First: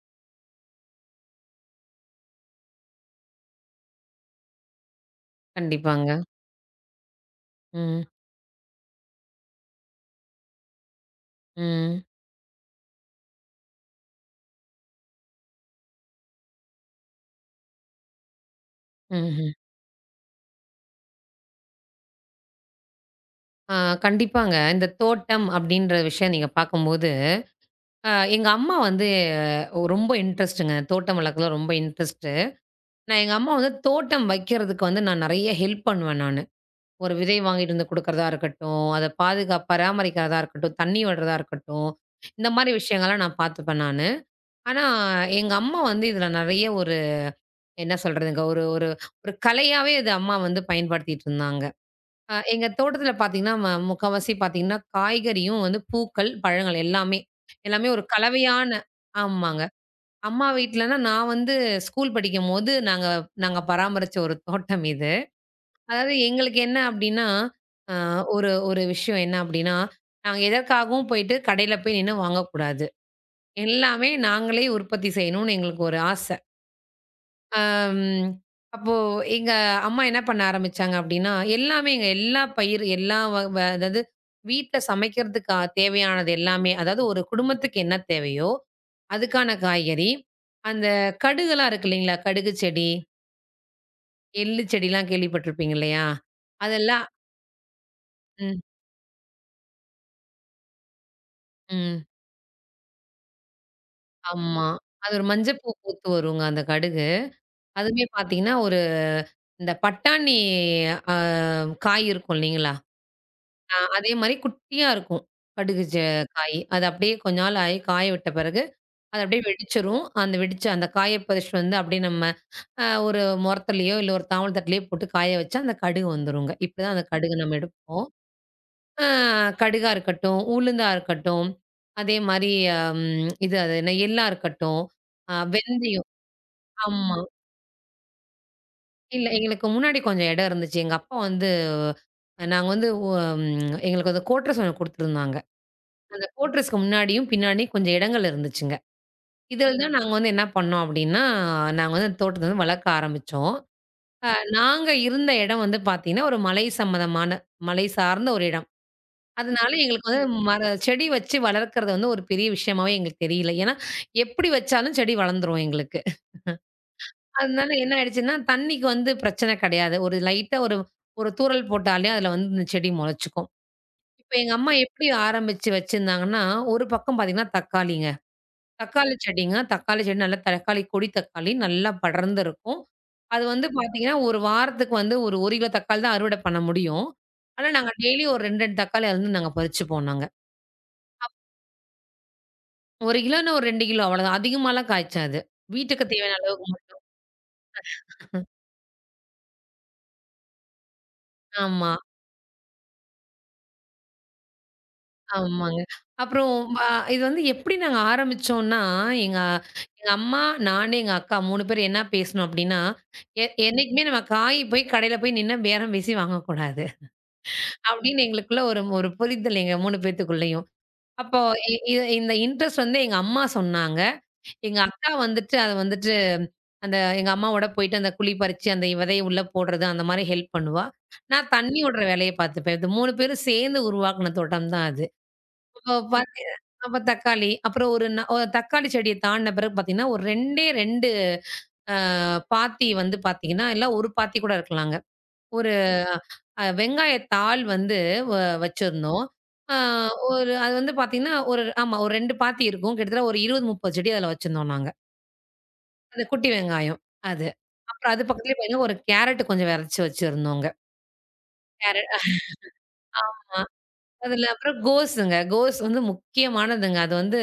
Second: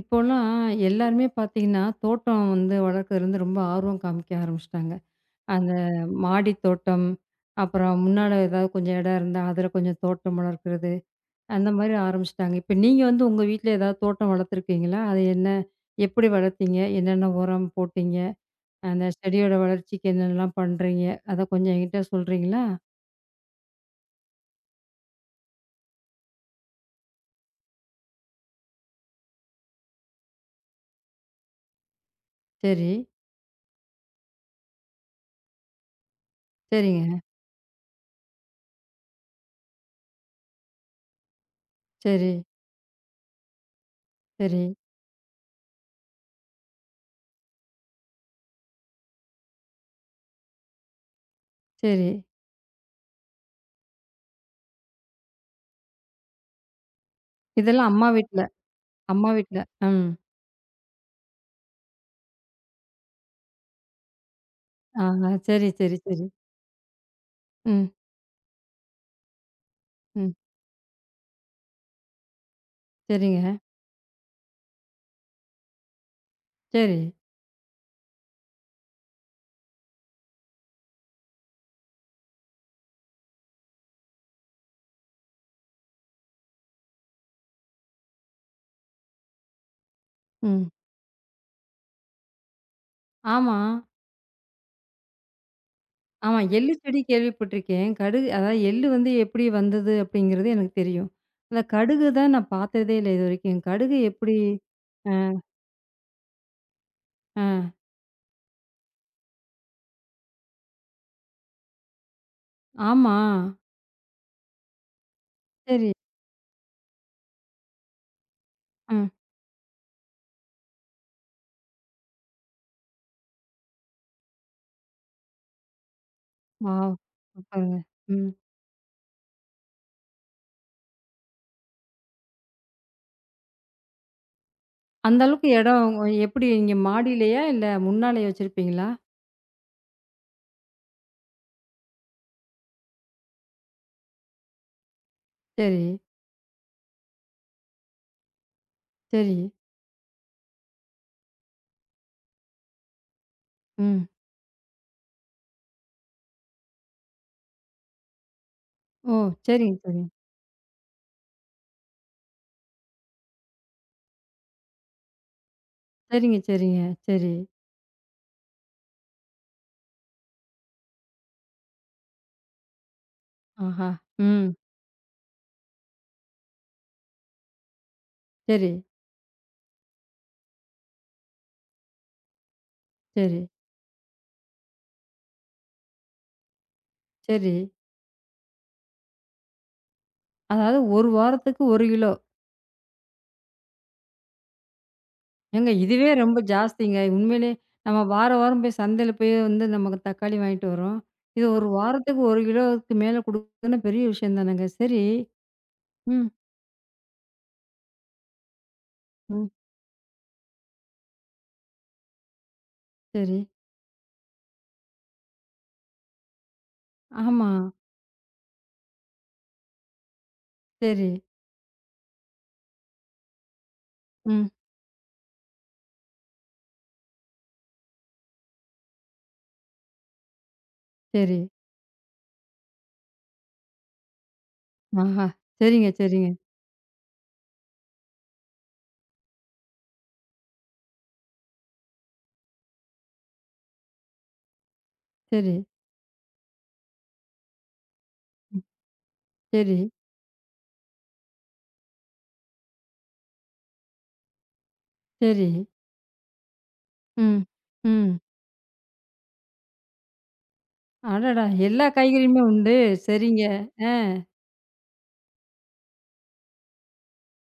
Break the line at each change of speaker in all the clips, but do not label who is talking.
இப்போலாம் எல்லாருமே பார்த்தீங்கன்னா, தோட்டம் வந்து வளர்க்கறது வந்து ரொம்ப ஆர்வம் காமிக்க ஆரம்பிச்சுட்டாங்க. அந்த
கண்டிப்பாங்க.
மாடி தோட்டம், அப்புறம்
ம்.
முன்னால ஏதாவது கொஞ்சம் இடம் இருந்தா, அதில கொஞ்சம் தோட்டம் வளர்க்கிறது, அந்த மாரி
ம்.
ஆரம்பிச்சுட்டாங்க. இப்ப நீங்க வந்து உங்க வீட்ல ஏதாவது தோட்டம் வளர்த்துருக்கீங்களா? அது என்ன? எப்படி வளர்த்தீங்க? என்னென்ன உரம் போட்டீங்க? அந்த
ம்ஹ்ம்.
செடியோட வளர்ச்சிக்கு என்னென்னலாம் பண்றீங்க? அத கொஞ்சம் என்கிட்ட சொல்றீங்களா?
ஆ கண்டிப்பாங்க. இந்த தோட்டம் அப்படின்ற விஷயம் நீங்க பார்க்கும்போது, எங்க அம்மா வந்து ரொம்ப இன்ட்ரெஸ்ட்டுங்க. தோட்டம் வளர்க்கறதுல ரொம்ப இன்ட்ரெஸ்ட்டு.
சரி,
நான் எங்க அம்மா வந்து தோட்டம் வைக்கிறதுக்கு வந்து நான் நெறைய ஹெல்ப் பண்ணுவேன் நானு.
சரிங்க.
ஒரு விதை வாங்கிட்டு வந்து குடுக்கறதா இருக்கட்டும், அத பராமரிக்கிறதா இருக்கட்டும், தண்ணி விடுறதா இருக்கட்டும்,
சரி,
இந்த மாரி விஷயங்கள்லாம் நான் பார்த்துப்பேன் நானு.
சரி,
ஆனா, எங்க அம்மா வந்து இதுல நெறைய ஒரு என்ன சொல்றதுங்க, ஒரு ஒரு ஒரு கலையாவே இத அம்மா வந்து பயன்படுத்திட்டு இருந்தாங்க.
சரி.
எங்க தோட்டத்துல பார்த்தீங்கன்னா, முக்காவாசி பார்த்தீங்கன்னா, காய்கறியும் வந்து பூக்கள், பழங்கள் எல்லாமே. எல்லாமே
இதெல்லாம்
ஒரு
அம்மா வீட்ல,
கலவையான
அம்மா வீட்ல.
ஆமாங்க.
ம்.
அம்மா வீட்லனா நான் வந்து ஸ்கூல் படிக்கும்போது நாங்க நாங்க பராமரிச்ச ஒரு தோட்டம் இது.
ஆஹா. சரி, சரி,
அதாவது
சரி.
எங்களுக்கு என்ன அப்டின்னா,
ம்.
அ ஒரு ஒரு விஷயம் என்ன அப்டின்னா,
ம்.
நாங்க எதற்காகவும் போயிட்டு கடையில போய் நின்னு வாங்கக்கூடாது.
சரிங்க.
எல்லாமே நாங்களே உற்பத்தி செய்யணும்னு எங்களுக்கு ஒரு ஆச.
சரி.
ம். அப்போ எங்க அம்மா என்ன பண்ண ஆரம்பிச்சாங்க அப்படின்னா, எல்லாமே எங்க எல்லா பயிர், எல்லா வ வ அதாவது வீட்ல சமைக்கிறதுக்கு தேவையானது எல்லாமே, அதாவது ஒரு குடும்பத்துக்கு என்ன தேவையோ, அதுக்கான காய்கறி,
ம்.
அந்த கடுகுலாம் இருக்கு இல்லைங்களா? கடுகு செடி,
ஆமா.
எள்ளு செடிலாம் கேள்விப்பட்டிருப்பீங்க இல்லையா?
ஆமா. எள்ளு செடி
அதெல்லாம்
கேள்விப்பட்டிருக்கேன். கடுகு அதாவது
ம்,
எள்ளு வந்து எப்படி வந்தது அப்படிங்கிறது எனக்கு தெரியும். அந்த
ம்.
கடுகு தான் நான் பார்த்ததே இல்ல இதுவரைக்கும். கடுகு எப்படி
ஆமா. அது
அ,
ஒரு மஞ்சள் பூ பூத்து வருங்க அந்த கடுகு.
அ.
அதுவுமே பார்த்தீங்கன்னா, ஒரு இந்த பட்டாணி அ காய் இருக்கும் இல்லைங்களா?
ஆமா.
ஆ அதே மாரி குட்டியா இருக்கும். கடுகு
சரி.
காய். அது அப்படியே கொஞ்ச நாள் ஆயி காய விட்ட பிறகு,
ம்.
அது அப்படியே வெடிச்சிரும். அந்த வெடிச்ச அந்த காய பறிச்சுட்டு வந்து அப்படியே நம்ம ஒரு மொறத்துலயோ, இல்ல ஒரு தாவல் தட்டுலயோ போட்டு காய வச்சா அந்த கடுகு வந்துருங்க.
வாவ்!
இப்படிதான் அந்த கடுகு நம்ம
சூப்பருங்க.
எடுப்போம்.
ம்.
அ கடுகா இருக்கட்டும், உளுந்தா இருக்கட்டும், அதே மாரி இது அது என்ன எள்ளா இருக்கட்டும்,
அந்த அளவுக்கு இடம்
வெந்தயம்.
எப்படி நீங்க
ஆமா.
மாடியிலயா? இல்ல முன்னாலயே வச்சிருப்பீங்களா?
இல்ல, எங்களுக்கு முன்னாடி கொஞ்சம் இடம் இருந்துச்சு. எங்க அப்பா வந்து நாங்க வந்து ம் எங்களுக்கு வந்து கோட்ரு சோளம் குடுத்துருந்தாங்க.
சரி,
அந்த கோட்ரஸ்க்கு முன்னாடியும், பின்னாடியும் கொஞ்சம் இடங்கள் இருந்துச்சுங்க.
சரி.
இதில தான் நாங்க வந்து என்ன பண்ணோம் அப்டின்னா, நாங்க வந்து தோட்டத்த வந்து வளர்க்க ஆரம்பிச்சோம்.
ம்.
அ நாங்க இருந்த இடம் வந்து பார்த்தீங்கன்னா, ஒரு மலை சம்மந்தமான மலை சார்ந்த ஒரு இடம்.
ஓ!
அதனால
சரிங்க, சரிங்க.
எங்களுக்கு வந்து மர செடி வச்சு வளர்க்கறது வந்து ஒரு பெரிய விஷயமாவே எங்களுக்கு தெரியல. ஏன்னா, எப்டி வச்சாலும் செடி வளர்ந்துரும் எங்களுக்கு.
சரிங்க, சரிங்க. சரி.
அதனால என்ன ஆயிடுச்சுன்னா, தண்ணிக்கு வந்து பிரச்சன கிடையாது. ஒரு லைட்டா ஒரு ஒரு தூறல் போட்டாலே அதில வந்து இந்த செடி முளைச்சுக்கும்.
ஆஹா!
இப்ப
ம்.
எங்க அம்மா எப்டி ஆரம்பிச்சு வச்சிருந்தாங்கன்னா, ஒரு பக்கம் பார்த்தீங்கன்னா தக்காளிங்க.
சரி,
தக்காளி செடிங்க. தக்காளி செடி நல்லா தக்காளி கொடி தக்காளி நல்லா படர்ந்து இருக்கும்.
சரி,
அது வந்து பார்த்தீங்கன்னா, ஒரு வாரத்துக்கு வந்து ஒரு 1 கிலோ தக்காளி தான் அறுவடை பண்ண முடியும்.
சரி.
ஆனா, நாங்க டெய்லி ஒரு 2, 2 தக்காளி அதுலருந்து நாங்க பறிச்சுப்போம்.
அதாவது 1 வாரத்துக்கு 1 கிலோ.
1 கிலோன்னா ஒரு 2 கிலோ அவ்வளோதான். அதிகமாலாம் காய்ச்சாது.
ஏங்க
வீட்டுக்கு
இதுவே ரொம்ப
தேவையான அளவுக்கு
ஜாஸ்திங்க. உண்மையிலே நம்ம வாரம், வாரம் போய் சந்தையில போய் வந்து நமக்கு தக்காளி வாங்கிட்டு வரோம். இது 1
ஆமா,
வாரத்துக்கு 1 கிலோவுக்கு மேல குடுக்குறதுன்னா பெரிய விஷயம் தானங்க. சரி.
ஆமாங்க.
ம்,
அப்புறம் வ இது வந்து எப்படி நாங்க ஆரம்பிச்சோம்னா, எங்க
ம்.
எங்க அம்மா, நானு, எங்க அக்கா 3 பேரும் என்ன பேசினோம் அப்படின்னா,
சரி.
என்னைக்குமே நம்ம காய் போய் கடையில போய் நின்னு பேரம் பேசி வாங்கக்கூடாது.
ஆமா.
அப்படின்னு எங்களுக்குள்ள ஒரு ஒரு புரிதல் எங்க 3 பேத்துக்குள்ளயும்.
சரி.
அப்போ இ இ இந்த இன்ட்ரெஸ்ட் வந்து எங்க அம்மா சொன்னாங்க.
ம்.
எங்க அக்கா வந்துட்டு அந்த எங்க அம்மாவோட போயிட்டு அந்த குழி பறிச்சு அந்த விதைய உள்ள போடுறது அந்த மாரி ஹெல்ப் பண்ணுவா.
சரி.
நான் தண்ணி விடுற வேலைய பார்த்துப்பேன். இது 3 பேரும் சேர்ந்து உருவாக்குன தோட்டம் தான் அது.
ஆஹா! சரிங்க,
அப்போ
சரிங்க.
பாத்தீங்க அப்ப தக்காளி, அப்புறம் ஒரு தக்காளி செடிய தாண்டுன பிறகு பாத்தீங்கன்னா, ஒரு 2டே 2 பாத்தி வந்து பாத்தீங்கன்னா, இல்ல 1 பாத்தி கூட இருக்கலாங்க.
சரி,
வெங்காயத்தாள் வந்து வ வச்சிருந்தோம்.
சரி,
அ ஒரு அது வந்து பார்த்தீங்கன்னா, ஒரு ஆமா ஒரு 2 பாத்தி இருக்கும். கிட்டத்தட்ட ஒரு 20, 30 செடி அதில வச்சிருந்தோம் நாங்க.
சரி.
அந்த குட்டி வெங்காயம்
ம்,
அது.
ம்.
அப்புறம் அது பக்கத்துலயே பார்த்தீங்கன்னா, ஒரு கேரட் கொஞ்சம் வெதச்சு வச்சிருந்தோங்க.
அடடா! எல்லா
கேரட்
காய்கறியுமே உண்டு. சரிங்க. ஆ.
அதில அப்புறம் கோஸுங்க. கோஸ் வந்து முக்கியமானதுங்க. அது வந்து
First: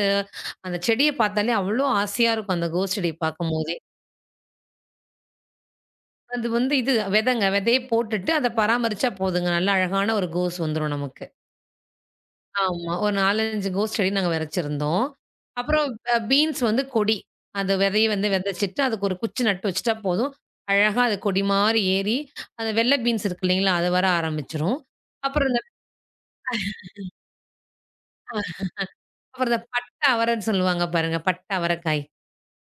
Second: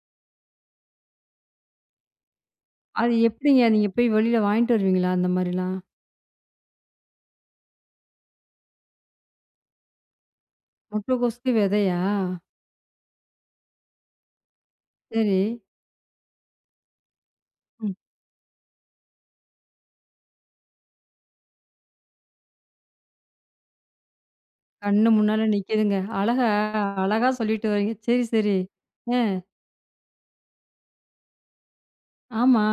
அந்த செடிய பார்த்தாலே அவ்ளோ ஆசையா இருக்கும் அந்த கோஸ்
அது
செடிய
எப்படிங்க
பார்க்கும்போதே.
நீங்க போய் வெளியில வாங்கிட்டு வருவீங்களா? அந்த மாரிலாம்?
அது வந்து இது விதைங்க. விதைய போட்டுட்டு அத பராமரிச்சா போதுங்க. நல்ல அழகான ஒரு கோஸ் வந்துரும் நமக்கு.
முட்டைகோஸுக்கு விதையா?
ஆமா. ஒரு 4, 5 கோஸ் செடி நாங்க வெதைச்சிருந்தோம்.
சரி.
அப்புறம் பீன்ஸ் வந்து கொடி. அந்த விதைய வந்து வெதைச்சிட்டு, அதுக்கு ஒரு குச்சி நட்டு வச்சுட்டா போதும். அழகா அது கொடி மாரி ஏறி, அந்த வெள்ள பீன்ஸ் இருக்கு இல்லைங்களா? அது வர ஆரம்பிச்சுரும்.
கண்ணு முன்னால
அப்புறம் இந்த
நிக்குதுங்க. அழகா அழகா சொல்லிட்டு வரீங்க. சரி,
அ
சரி. அ
அப்புறம் இந்த பட்டை அவரைன்னு சொல்லுவாங்க பாருங்க. பட்டை அவரைக்காய்.
ஆமா.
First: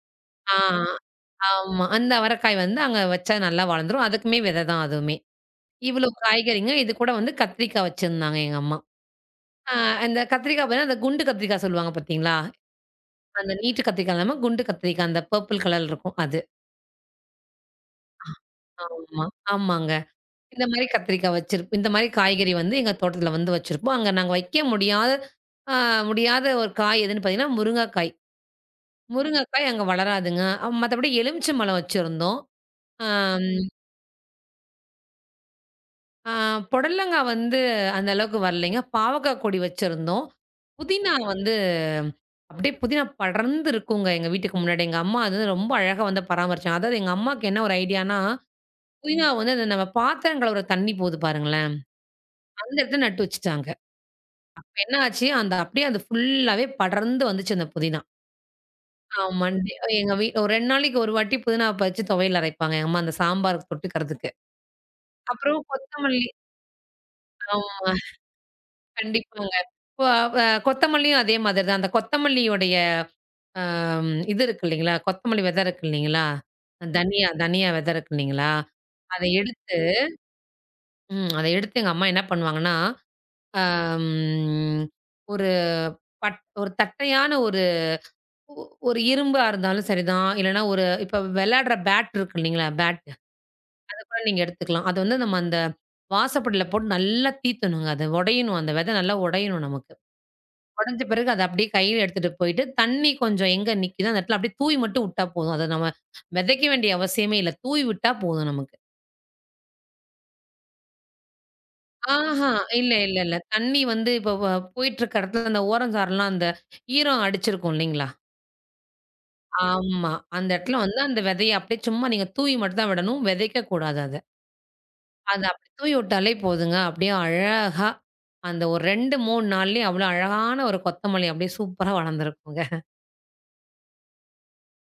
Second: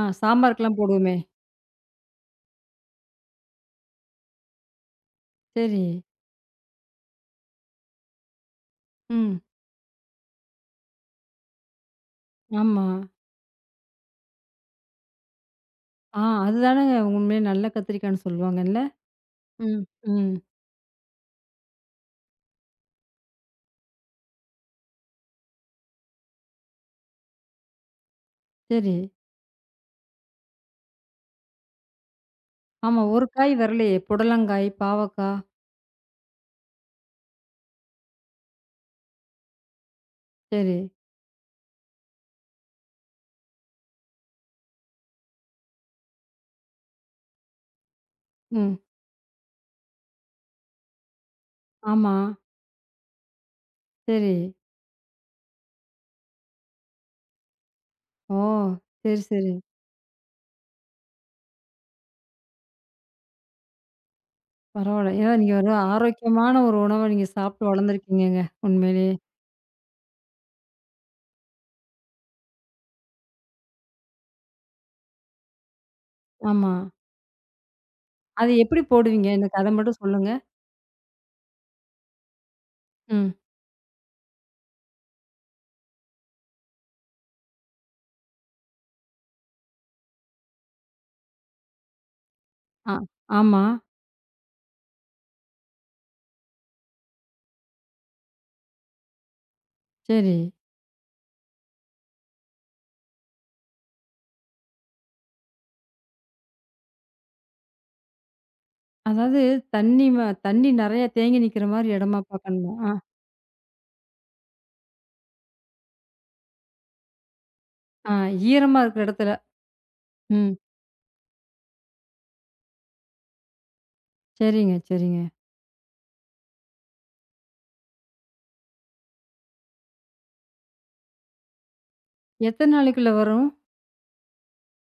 ஆ.
சாம்பாருக்கெல்லாம் போடுவோமே.
ஆமா. அந்த அவரைக்காய் வந்து அங்க வச்சா நல்லா வளர்ந்துரும். அதுக்குமே விதை தான் அதுவுமே.
சரி.
இவ்வளோ காய்கறிங்க. இது கூட வந்து கத்திரிக்காய் வச்சிருந்தாங்க எங்க அம்மா.
ம்.
ஆ அந்த கத்திரிக்காய் பாத்தீங்கன்னா, அந்த குண்டு கத்திரிக்காய் சொல்லுவாங்க பாத்தீங்களா?
ஆமா.
அந்த நீட்டு கத்திரிக்காய் இல்லாம, குண்டு கத்திரிக்காய் அந்த பர்பிள் கலர்ல இருக்கும்
ஆ
அது.
அதுதானங்க உண்மையிலே நல்ல கத்திரிக்காய்ன்னு சொல்லுவாங்கல்ல.
ஆமா.
ம்.
ஆமாங்க.
ம்.
இந்த மாரி காய்கறி வந்து எங்க தோட்டத்துல வந்து வச்சிருப்போம். அங்க நாங்க வைக்க முடியாத அ முடியாத ஒரு காய் எதுன்னு பார்த்தீங்கன்னா, முருங்கைக்காய்.
சரி.
முருங்கைக்காய் அங்க வளராதுங்க. மத்தபடி எலுமிச்சம்பழம் வச்சிருந்தோம்.
ஆமா. ஒரு
அம்
காய் வரலையே. புடலங்காய், பாவக்கா.
அ புடலங்காய் வந்து அந்த அளவுக்கு வரலைங்க. பாவக்காய் கொடி வச்சிருந்தோம்.
சரி.
புதினா வந்து அப்படியே புதினா படர்ந்து இருக்குங்க எங்க வீட்டுக்கு முன்னாடி. எங்க அம்மா அது வந்து ரொம்ப அழகா வந்து பராமரிச்சாங்க. அதாவது எங்க அம்மாக்கு என்ன ஒரு ஐடியான்னா
ம்.
புதினா வந்து அந்த நம்ம பாத்திரம் கழுவுற தண்ணி போகுது பாருங்களேன்,
ஆமா.
அந்த இடத்துல நட்டு வச்சுட்டாங்க.
சரி.
அப்ப என்ன ஆச்சு, அந்த அப்படியே அது ஃபுல்லாவே படர்ந்து வந்துச்சு அந்த புதினா.
ஓ! சரி,
ஆ
சரி.
மண்டே எங்க வீ ஒரு 2 நாளைக்கு ஒரு வாட்டி புதினாவ பறிச்சு துவையல் அரைப்பாங்க எங்க அம்மா அந்த சாம்பாருக்கு தொட்டுக்கிறதுக்கு.
பரவால்ல. ஏன்னா நீங்க
அப்புறம்
ஒரு
கொத்தமல்லி
ஆரோக்கியமான ஒரு உணவ நீங்க சாப்பிட்டு
ஆமா
வளர்ந்துருக்கீங்கங்க. உண்மையிலேயே.
கண்டிப்பாங்க. இப்போ கொத்தமல்லியும் அதே மாதிரி தான். அந்த கொத்தமல்லியோடைய இது இருக்கு இல்லைங்களா, கொத்தமல்லி விதை இருக்கு இல்லைங்களா,
ஆமா.
தனியா தனியா விதை இருக்கு இல்லைங்களா,
அது எப்படி
அத
போடுவீங்க? எனக்கு அத
எடுத்து
மட்டும் சொல்லுங்க.
அத எடுத்து எங்க அம்மா என்ன பண்ணுவாங்கன்னா
ம்.
அம், ஒரு ஒரு தட்டையான ஒரு ஒ ஒரு இரும்பா இருந்தாலும் சரிதான். இல்லன்னா ஒரு இப்ப விளையாடுற பேட் இருக்கு இல்லைங்களா?
ஆ.
பேட்
ஆமா.
அத கூட நீங்க எடுத்துக்கலாம். அது வந்து நம்ம அந்த வாசப்படியில போட்டு நல்லா தீத்தணுங்க. அது உடையணும். அந்த விதை நல்லா உடையணும் நமக்கு.
சரி.
உடைஞ்ச பிறகு அத அப்படியே கையில எடுத்துட்டு போயிட்டு, தண்ணி கொஞ்சம் எங்க நிக்குதோ அந்த இடத்துல அப்படியே தூவி மட்டும் விட்டா போதும். அத நம்ம விதைக்க வேண்டிய அவசியமே இல்ல. தூவி விட்டா போதும் நமக்கு.
அதாவது தண்ணி ம தண்ணி நெறைய தேங்கி நிக்கிற மாரி இடமா
ஆஹா.
பார்க்கணுமா? ஆ,
இல்ல. தண்ணி வந்து இப்ப போயிட்டு இருக்க இடத்துல அந்த ஓரஞ்சாறலாம் அந்த ஈரம் அடிச்சிருக்கும் இல்லைங்களா?
ஆ ஈரமா இருக்கிற இடத்துல.
ஆமா. அந்த
ம்.
இடத்துல வந்து அந்த விதைய அப்படியே சும்மா நீங்க தூவி மட்டும் தான் விடணும். விதைக்க கூடாது அத.
சரிங்க, சரிங்க.
அத அப்படி தூவி விட்டாலே போதுங்க. அப்படியே அழகா அந்த ஒரு 2, 3 நாள்லயே அவ்வளோ அழகான ஒரு கொத்தமல்லி அப்படியே சூப்பரா வளர்ந்துருக்குங்க.
எத்தன நாளைக்குள்ள வரும்?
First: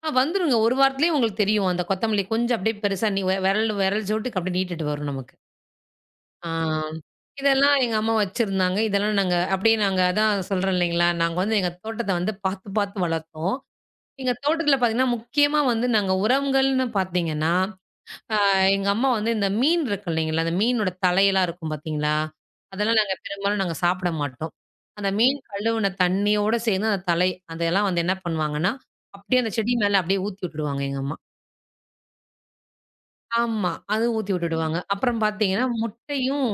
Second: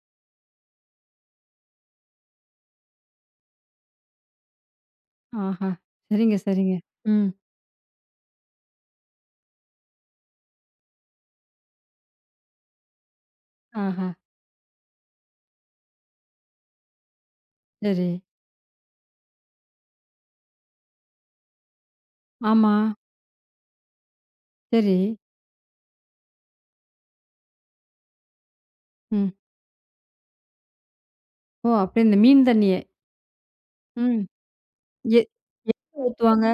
வந்துருங்க. ஒரு வாரத்திலேயே உங்களுக்கு தெரியும். அந்த கொத்தமல்லி கொஞ்சம் அப்படியே பெருசா நீ விரல் விரல் சோட்டுக்கு அப்படியே நீட்டுட்டு வரும் நமக்கு.
ஆஹா! சரிங்க,
ஆ.
சரிங்க. ம்.
இதெல்லாம் எங்க அம்மா வச்சிருந்தாங்க. இதெல்லாம் நாங்க அப்படியே நாங்க அதான் சொல்றேன் இல்லைங்களா, நாங்க வந்து எங்க தோட்டத்த வந்து பார்த்து பார்த்து வளர்த்தோம்.
ஆஹா!
எங்க தோட்டத்துல பார்த்தீங்கன்னா, முக்கியமா வந்து நாங்க உரங்கள்ன்னு பார்த்தீங்கன்னா
சரி.
எங்க அம்மா வந்து இந்த மீன் இருக்கு இல்லைங்களா, அந்த மீனோட தலையெல்லாம் இருக்கும் பார்த்தீங்களா,
ஆமா.
அதெல்லாம் நாங்க பெரும்பாலும் சாப்பிட மாட்டோம்.
சரி.
அந்த மீன் கழுவுன தண்ணியோட சேர்ந்து அந்த தலை, அதெல்லாம் வந்து என்ன பண்ணுவாங்கன்னா,
ம்.
அப்படியே அந்த செடி மேல அப்படியே ஊத்தி விட்டுடுவாங்க எங்க அம்மா.
ஓ! அப்படியே இந்த மீன் தண்ணிய.
ஆமா. அதுவும்
ம்.
ஊத்தி விட்டுடுவாங்க. அப்புறம்
எ
பார்த்தீங்கன்னா,
எங்க ஊத்துவாங்க?
முட்டையும்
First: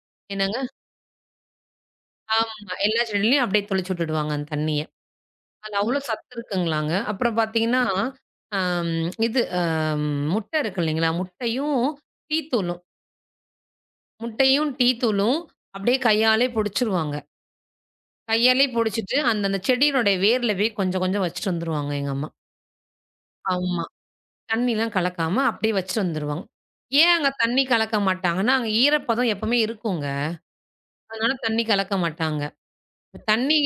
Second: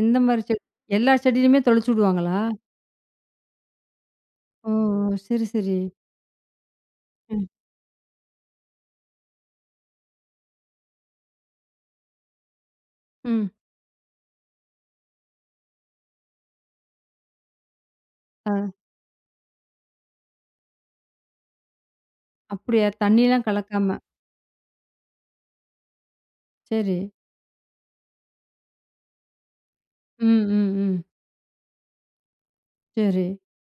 எந்த மாரி
என்னங்க
செடி? எல்லா செடியிலயுமே தெளிச்சு விடுவாங்களா?
ஆமா. எல்லா செடியிலயும் அப்படியே தெளிச்சு விட்டுடுவாங்க அந்த
ஓ!
தண்ணிய.
சரி,
அது
சரி.
அவ்வளோ சத்து இருக்குங்களாங்க. அப்புறம்
ம்,
பார்த்தீங்கன்னா, அம் இது அ முட்டை இருக்கு இல்லைங்களா, முட்டையும் டீ தூளும்
ம்.
முட்டையும் டீ தூளும் அப்படியே கையாலே பொடிச்சுருவாங்க.
அ
கையாலே புடிச்சிட்டு, அந்த அந்த செடியினுடைய வேர்ல போய் கொஞ்சம் கொஞ்சம் வச்சுட்டு வந்துருவாங்க எங்க அம்மா.
அப்படியா? தண்ணிலாம்
ஆமா.
கலக்காம.
தண்ணிலாம் கலக்காம அப்படியே வச்சுட்டு வந்துருவாங்க.
சரி.
ஏன் அங்க தண்ணி கலக்க மாட்டாங்கன்னா, அங்க ஈரப்பதம் எப்பவுமே இருக்குங்க.
ம், ம், ம்.
அதனால தண்ணி கலக்க மாட்டாங்க. இப்ப
சரி.
தண்ணி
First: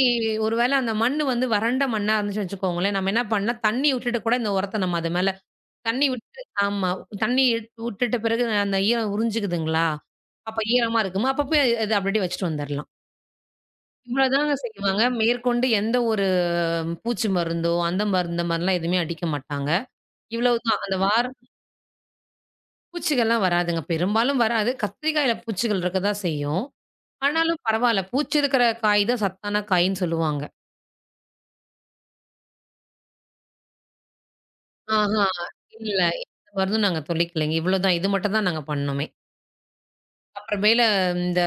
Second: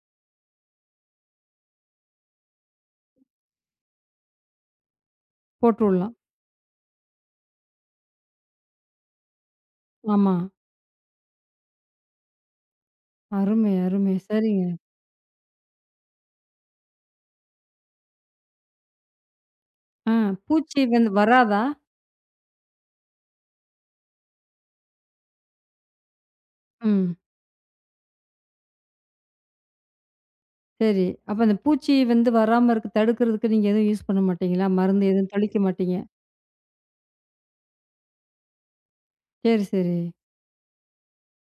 ஒரு வேளை அந்த மண்ணு வந்து வறண்ட மண்ணா இருந்துச்சுன்னு வச்சுக்கோங்களேன், நம்ம என்ன பண்ணலாம், தண்ணி விட்டுட்டு கூட இந்த உரத்த நம்ம அது மேல
போட்டு
தண்ணி
விடலாம்.
விட்டு ஆமா. விட்டுட்ட பிறகு அந்த ஈரம் உறிஞ்சுக்குதுங்களா?
ஆமா.
அப்ப ஈரமா இருக்குமா, அப்ப போய் அது அப்படியே வச்சுட்டு வந்துரலாம்.
அருமை, அருமை.
இவ்வளோதாங்க
சரிங்க.
செய்வாங்க. மேற்கொண்டு எந்த ஒரு பூச்சி மருந்தோ, அந்த மருந்து இந்த மாரிலாம் எதுவுமே அடிக்க மாட்டாங்க.
ஆ
இவ்வளவு தான்
பூச்சி
அந்த
வந்து
வார
வராதா?
பூச்சிகள்லாம் வராதுங்க. பெரும்பாலும் வராது. கத்திரிக்காயில பூச்சிகள் இருக்க தான் செய்யும்.
ம்.
ஆனாலும் பரவால்ல. பூச்சி இருக்கிற காய் தான் சத்தான காயின்னு சொல்லுவாங்க.
சரி. அப்ப அந்த பூச்சி வந்து வராம இருக்க தடுக்கிறதுக்கு நீங்க எதுவும் யூஸ் பண்ண மாட்டீங்களா? மருந்து
ஆஹா!
எதுவும் தெளிக்க மாட்டீங்க?
இல்ல. எந்த மருந்தும் நாங்க தெளிக்கலைங்க. இவ்வளோ தான். இது மட்டும் தான் நாங்க பண்ணோமே.
சரி, சரி.
அப்புறமேல இந்த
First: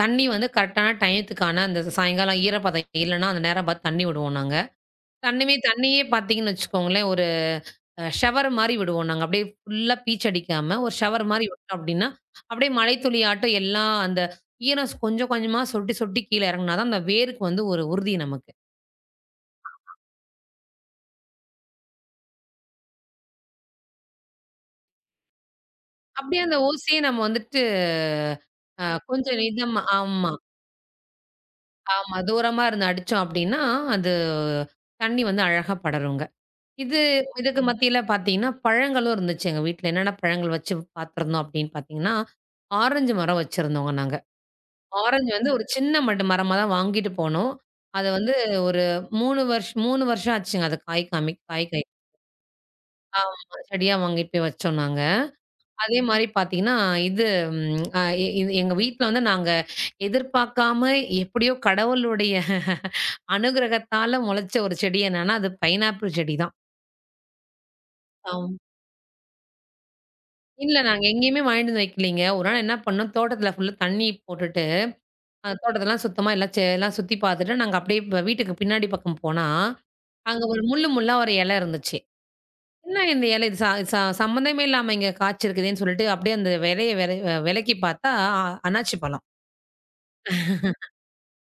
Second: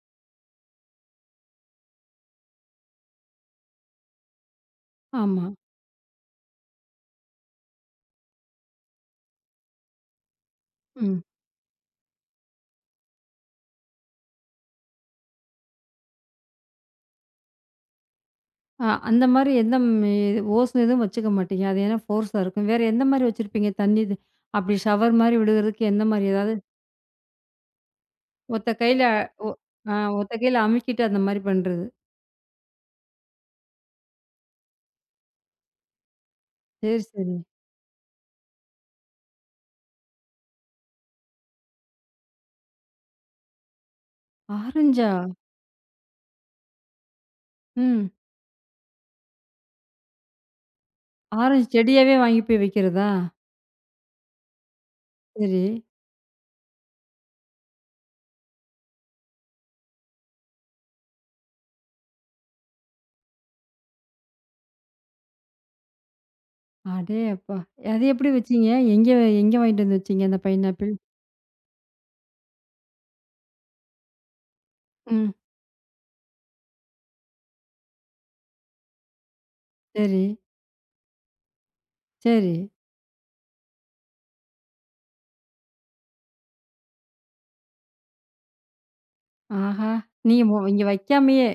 தண்ணி வந்து கரெக்டான டயத்துக்கான அந்த சாயங்காலம் ஈரப்பதம் இல்லன்னா, அந்த நேரம் பார்த்து தண்ணி விடுவோம் நாங்க.
ஆமா.
தண்ணியுமே தண்ணியே பார்த்தீங்கன்னு வச்சுக்கோங்களேன், ஒரு ஷவர் மாரி விடுவோம் நாங்க. அப்படியே ஃபுல்லா பீச் அடிக்காம, ஒரு
ம்.
ஷவர் மாரி விட்டோம் அப்படின்னா, அப்படியே மழைத்துளியாட்டம் எல்லாம் அந்த ஈரம் கொஞ்சமா சொட்டி கீழ இறங்குனா தான் அந்த வேருக்கு வந்து ஒரு உறுதி நமக்கு.
அந்த மாரி எந்த ஓஸ் எதுவும் வச்சுக்க மாட்டீங்க. அது ஏன்னா ஃபோர்ஸா இருக்கும். வேற எந்த மாரி வச்சிருப்பீங்க? தண்ணி இது அப்படி ஷவர் மாரி விழுகிறதுக்கு எந்த மாரி
அப்படியே
ஏதாவது
அந்த ஓசைய நம்ம வந்துட்டு
ஒத்த கையில
கொஞ்சம்
ஒ
நிதானமா
ஆ ஒத்த
ஆமா,
கையில அமுக்கிட்டு அந்த மாரி பண்றது.
ஆமா. தூரமா இருந்து அடிச்சோம் அப்படின்னா, அது தண்ணி வந்து அழகா படருங்க.
சரி,
இது
சரி.
இதுக்கு மத்தியில பார்த்தீங்கன்னா, பழங்களும் இருந்துச்சு எங்க வீட்ல. என்னென்ன பழங்கள் வச்சு பார்த்துருந்தோம் அப்படின்னு பார்த்தீங்கன்னா, ஆரஞ்சு மரம் வச்சிருந்தோங்க நாங்க.
ஆரஞ்சா?
ஆரஞ்சு வந்து ஒரு சின்ன மட்டு மரமா தான் வாங்கிட்டு போனோம். அத
ம்.
வந்து ஒரு 3 வருஷம் ஆச்சுங்க. அது காய் காமி காய்
ஆரஞ்சு
காய்
செடியாவே வாங்கி போய் வைக்கிறதா?
ஆமா. செடியா வாங்கிட்டு போய் வச்சோம் நாங்க.
சரி.
அதே மாரி பார்த்தீங்கன்னா, இது ம் அ இது எங்க வீட்ல வந்து நாங்க எதிர்பார்க்காம எப்படியோ கடவுளுடைய அனுகிரகத்தால முளைச்ச ஒரு செடி என்னன்னா, அது பைனாப்பிள் செடி தான்.
அடேயப்பா! அது எப்படி
ஆம்.
வச்சீங்க? எங்க எங்க வாங்கிட்டு வந்து வச்சீங்க அந்த
இல்ல,
பைனாப்பிள்?
நாங்க எங்கேயுமே வாங்கிட்டு வந்து வைக்கலீங்க. ஒரு நாள் என்ன பண்ணோம், தோட்டத்தில ஃபுல்லா தண்ணி போட்டுட்டு,
ம்.
தோட்டத்தெல்லாம் சுத்தமா எல்லாம் எல்லாம் சுத்தி பார்த்துட்டு, நாங்க அப்படியே இப்ப வீட்டுக்கு பின்னாடி பக்கம் போனா
சரி,
அங்க ஒரு முள்ளா ஒரு இலை இருந்துச்சு.
சரி.
என்ன இந்த இலை? இது ச ச சம்மந்தமே இல்லாம இங்க காய்ச்சிருக்குதேன்னு சொல்லிட்டு அப்படியே அந்த இலைய வெலக்கி பார்த்தா அண்ணாச்சி பழம்.
ஆஹா! நீங்க இங்க வைக்காமயே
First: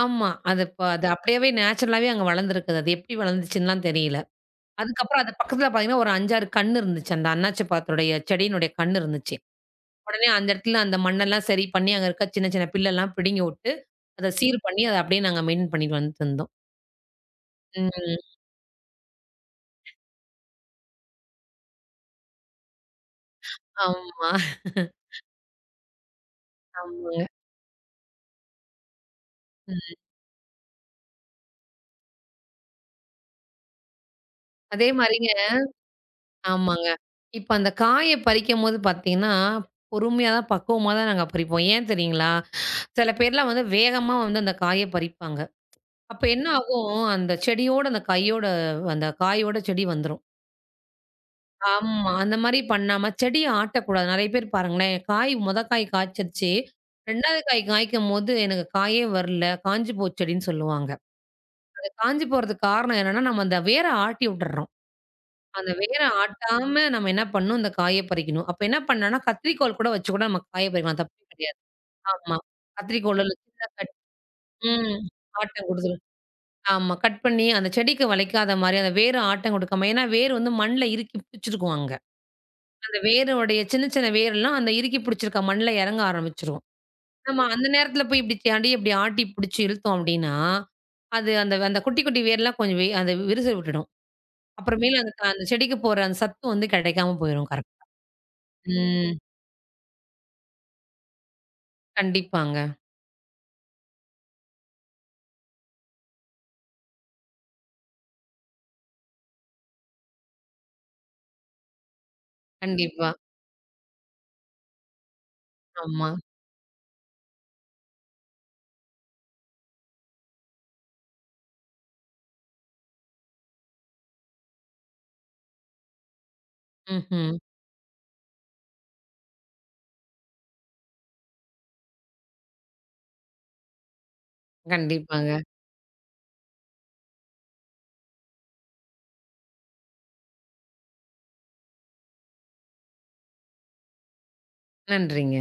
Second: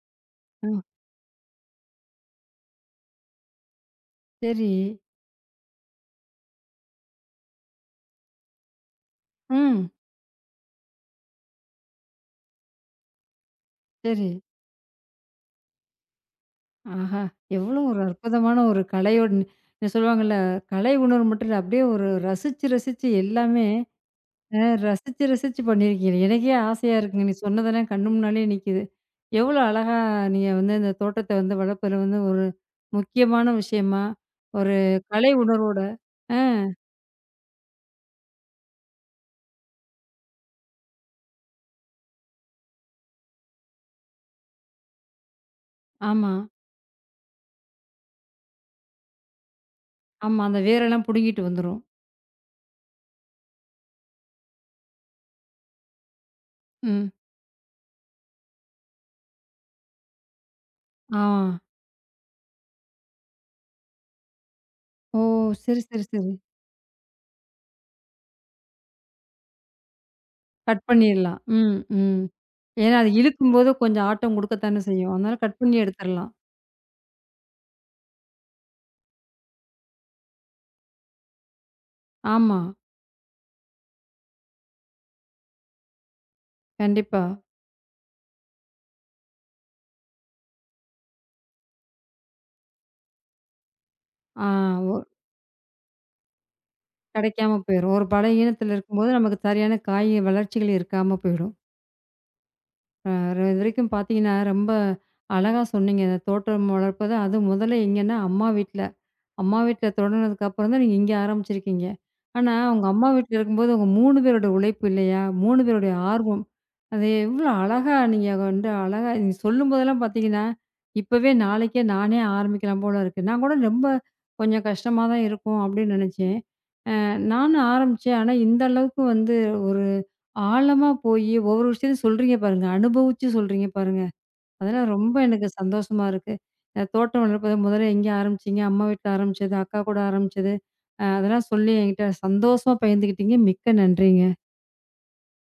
ஆமா. அது
அ
இப்ப அது அப்படியே நேச்சுரலாவே அங்க வளர்ந்துருக்குது. அது எப்படி வளர்ந்துச்சுன்னுலாம் தெரியல.
சரி,
அதுக்கப்புறம் அது பக்கத்துல பார்த்தீங்கன்னா, ஒரு 5, 6 கண்ணு இருந்துச்சு. அந்த அண்ணாச்சி பழத்துடைய செடியினுடைய கண்ணு இருந்துச்சு.
ம்.
உடனே அந்த இடத்துல அந்த மண்ணெல்லாம் சரி பண்ணி, அங்க இருக்க சின்ன சின்ன பில்லெல்லாம் பிடுங்கி விட்டு,
சரி.
அத சீர் பண்ணி அத அப்படியே நாங்க மெயின்டெயின் பண்ணிட்டு வந்துட்டு இருந்தோம்.
ஆஹா! எவ்வளோ
ம்.
ஒரு அற்புதமான ஒரு கலையோட சொல்லுவாங்கல்ல, கலை உணர்வு மட்டும் இல்ல, அப்படியே ஒரு ரசிச்சு ரசிச்சு எல்லாமே
ஆமா.
ரசிச்சு, ரசிச்சு பண்ணியிருக்கீங்க. எனக்கே ஆசையா
ஆமாங்க.
இருக்குங்க. நீ சொன்னதெல்லாம் கண்ணு முன்னாலயே நிக்குது. எவ்வளோ அழகா
ம்.
நீங்க வந்து இந்த தோட்டத்த வந்து வளர்ப்பது வந்து ஒரு முக்கியமான விஷயமா, ஒரு
அதே மாரிங்க
கலை உணர்வோட ஆ,
ஆமாங்க. இப்ப அந்த காய பறிக்கும்போது பார்த்தீங்கன்னா, பொறுமையா தான் பக்குவமா தான் நாங்க பறிப்போம். ஏன் தெரியுங்களா? சில பேர்லாம் வந்து வேகமா வந்து அந்த காய பறிப்பாங்க. அப்ப
ஆமா,
என்ன ஆகும், அந்த செடியோட அந்த கையோட அந்த காயோட செடி வந்துரும்.
ஆமா. அந்த வேரெல்லாம் புடுங்கிட்டு வந்துரும்.
ஆமா. அந்த மாரி பண்ணாம செடிய ஆட்டக்கூடாது. நெறைய பேர் பாருங்களேன், காய் காய் காய்ச்சிருச்சு.
ம்.
2வது காய் காய்க்கும்போது எனக்கு காயே வரல, காஞ்சு போச்சு செடின்னு சொல்லுவாங்க.
ஆ.
அது காஞ்சு போறதுக்கு காரணம் என்னன்னா, நம்ம அந்த வேர ஆட்டி விட்டுறோம்.
ஓ!
அந்த
சரி,
வேர
சரி, சரி.
ஆட்டாம நம்ம என்ன பண்ணணும், இந்த காய பறிக்கணும். அப்ப என்ன பண்ணலாம்னா, கத்திரிக்கோல் கூட வச்சு கூட நம்ம காய
கட்
பறிக்கலாம். தப்பே
பண்ணிரலாம்.
கிடையாது.
ம், ம்.
ஆமா.
ஏன்னா அது
கத்திரிக்கோல் இல்ல சின்ன
இழுக்கும்போது
கட்.
கொஞ்சம் ஆட்டம் குடுக்கத்தானே
ம்.
செய்யும். அதனால கட்
ஆட்டம்
பண்ணி
குடுத்துரும்.
எடுத்துரலாம்.
ஆமா. கட் பண்ணி அந்த செடிக்கு வளைக்காத மாரி அந்த வேர ஆட்டம் குடுக்காம ஏன்னா, வேர் வந்து மண்ல இறுக்கி பிடிச்சிருக்கும் அங்க.
ஆமா.
அந்த வேரோடைய சின்ன சின்ன வேரெல்லாம் அந்த இறுக்கி பிடிச்சிருக்க மண்ல எறங்க ஆரம்பிச்சுரும்.
கண்டிப்பா.
நம்ம அந்த நேரத்துல போய் இப்டி தாண்டி இப்டி ஆட்டி பிடிச்சு இழுத்தோம் அப்டின்னா, அது அந்த அந்த குட்டி குட்டி வேர்லாம் கொஞ்சம் அந்த விரிசல் விட்டுடும்.
ஆ. ஓ
அப்புறமேலு அந்த அந்த செடிக்கு போற அந்த சத்து வந்து கிடைக்காம போயிரும்.
கிடைக்காம
கரெக்ட்.
போயிரும். ஒரு பலகீனத்தில இருக்கும்போது,
ம்.
நமக்கு சரியான காய் வளர்ச்சிகள் இருக்காம போயிடும்.
கண்டிப்பாங்க.
அ இதுவரைக்கும் பார்த்தீங்கன்னா, ரொம்ப அழகா சொன்னீங்க. இந்த தோட்டம் வளர்ப்பது அது முதல்ல எங்கன்னா, அம்மா வீட்ல. அம்மா வீட்ல தொடங்குனதுக்கப்புறம் தான் நீங்க இங்க ஆரம்பிச்சிருக்கீங்க. ஆனா, உங்க அம்மா
கண்டிப்பா.
வீட்ல இருக்கும்போது, உங்க 3 பேரோட உழைப்பு இல்லையா? 3 பேருடைய
ஆமா.
ஆர்வம். அது எவ்வளோ அழகா நீங்க வந்து அழகா நீங்க சொல்லும்போதெல்லாம் பார்த்தீங்கன்னா, இப்பவே நாளைக்கே நானே ஆரம்பிக்கலாம் போல இருக்கு. நான் கூட ரொம்ப கொஞ்சம் கஷ்டமா தான் இருக்கும் அப்படின்னு நினைச்சேன்.
ம்ஹ்ம்.
நானும் ஆரம்பிச்சேன். ஆனா, இந்த அளவுக்கு வந்து ஒரு ஆழமா போயி ஒவ்வொரு விஷயத்தையும் சொல்றீங்க பாருங்க. அனுபவிச்சு சொல்றீங்க பாருங்க. அதெல்லாம் ரொம்ப
கண்டிப்பாங்க.
எனக்கு சந்தோஷமா இருக்கு. தோட்டம் வளர்ப்பது முதல்ல எங்கே ஆரம்பிச்சீங்க? அம்மா வீட்ல ஆரம்பிச்சது, அக்கா கூட ஆரம்பிச்சது. அதெல்லாம் சொல்லி என்கிட்ட சந்தோஷமா பகிர்ந்துக்கிட்டீங்க. மிக்க நன்றிங்க.
நன்றிங்க.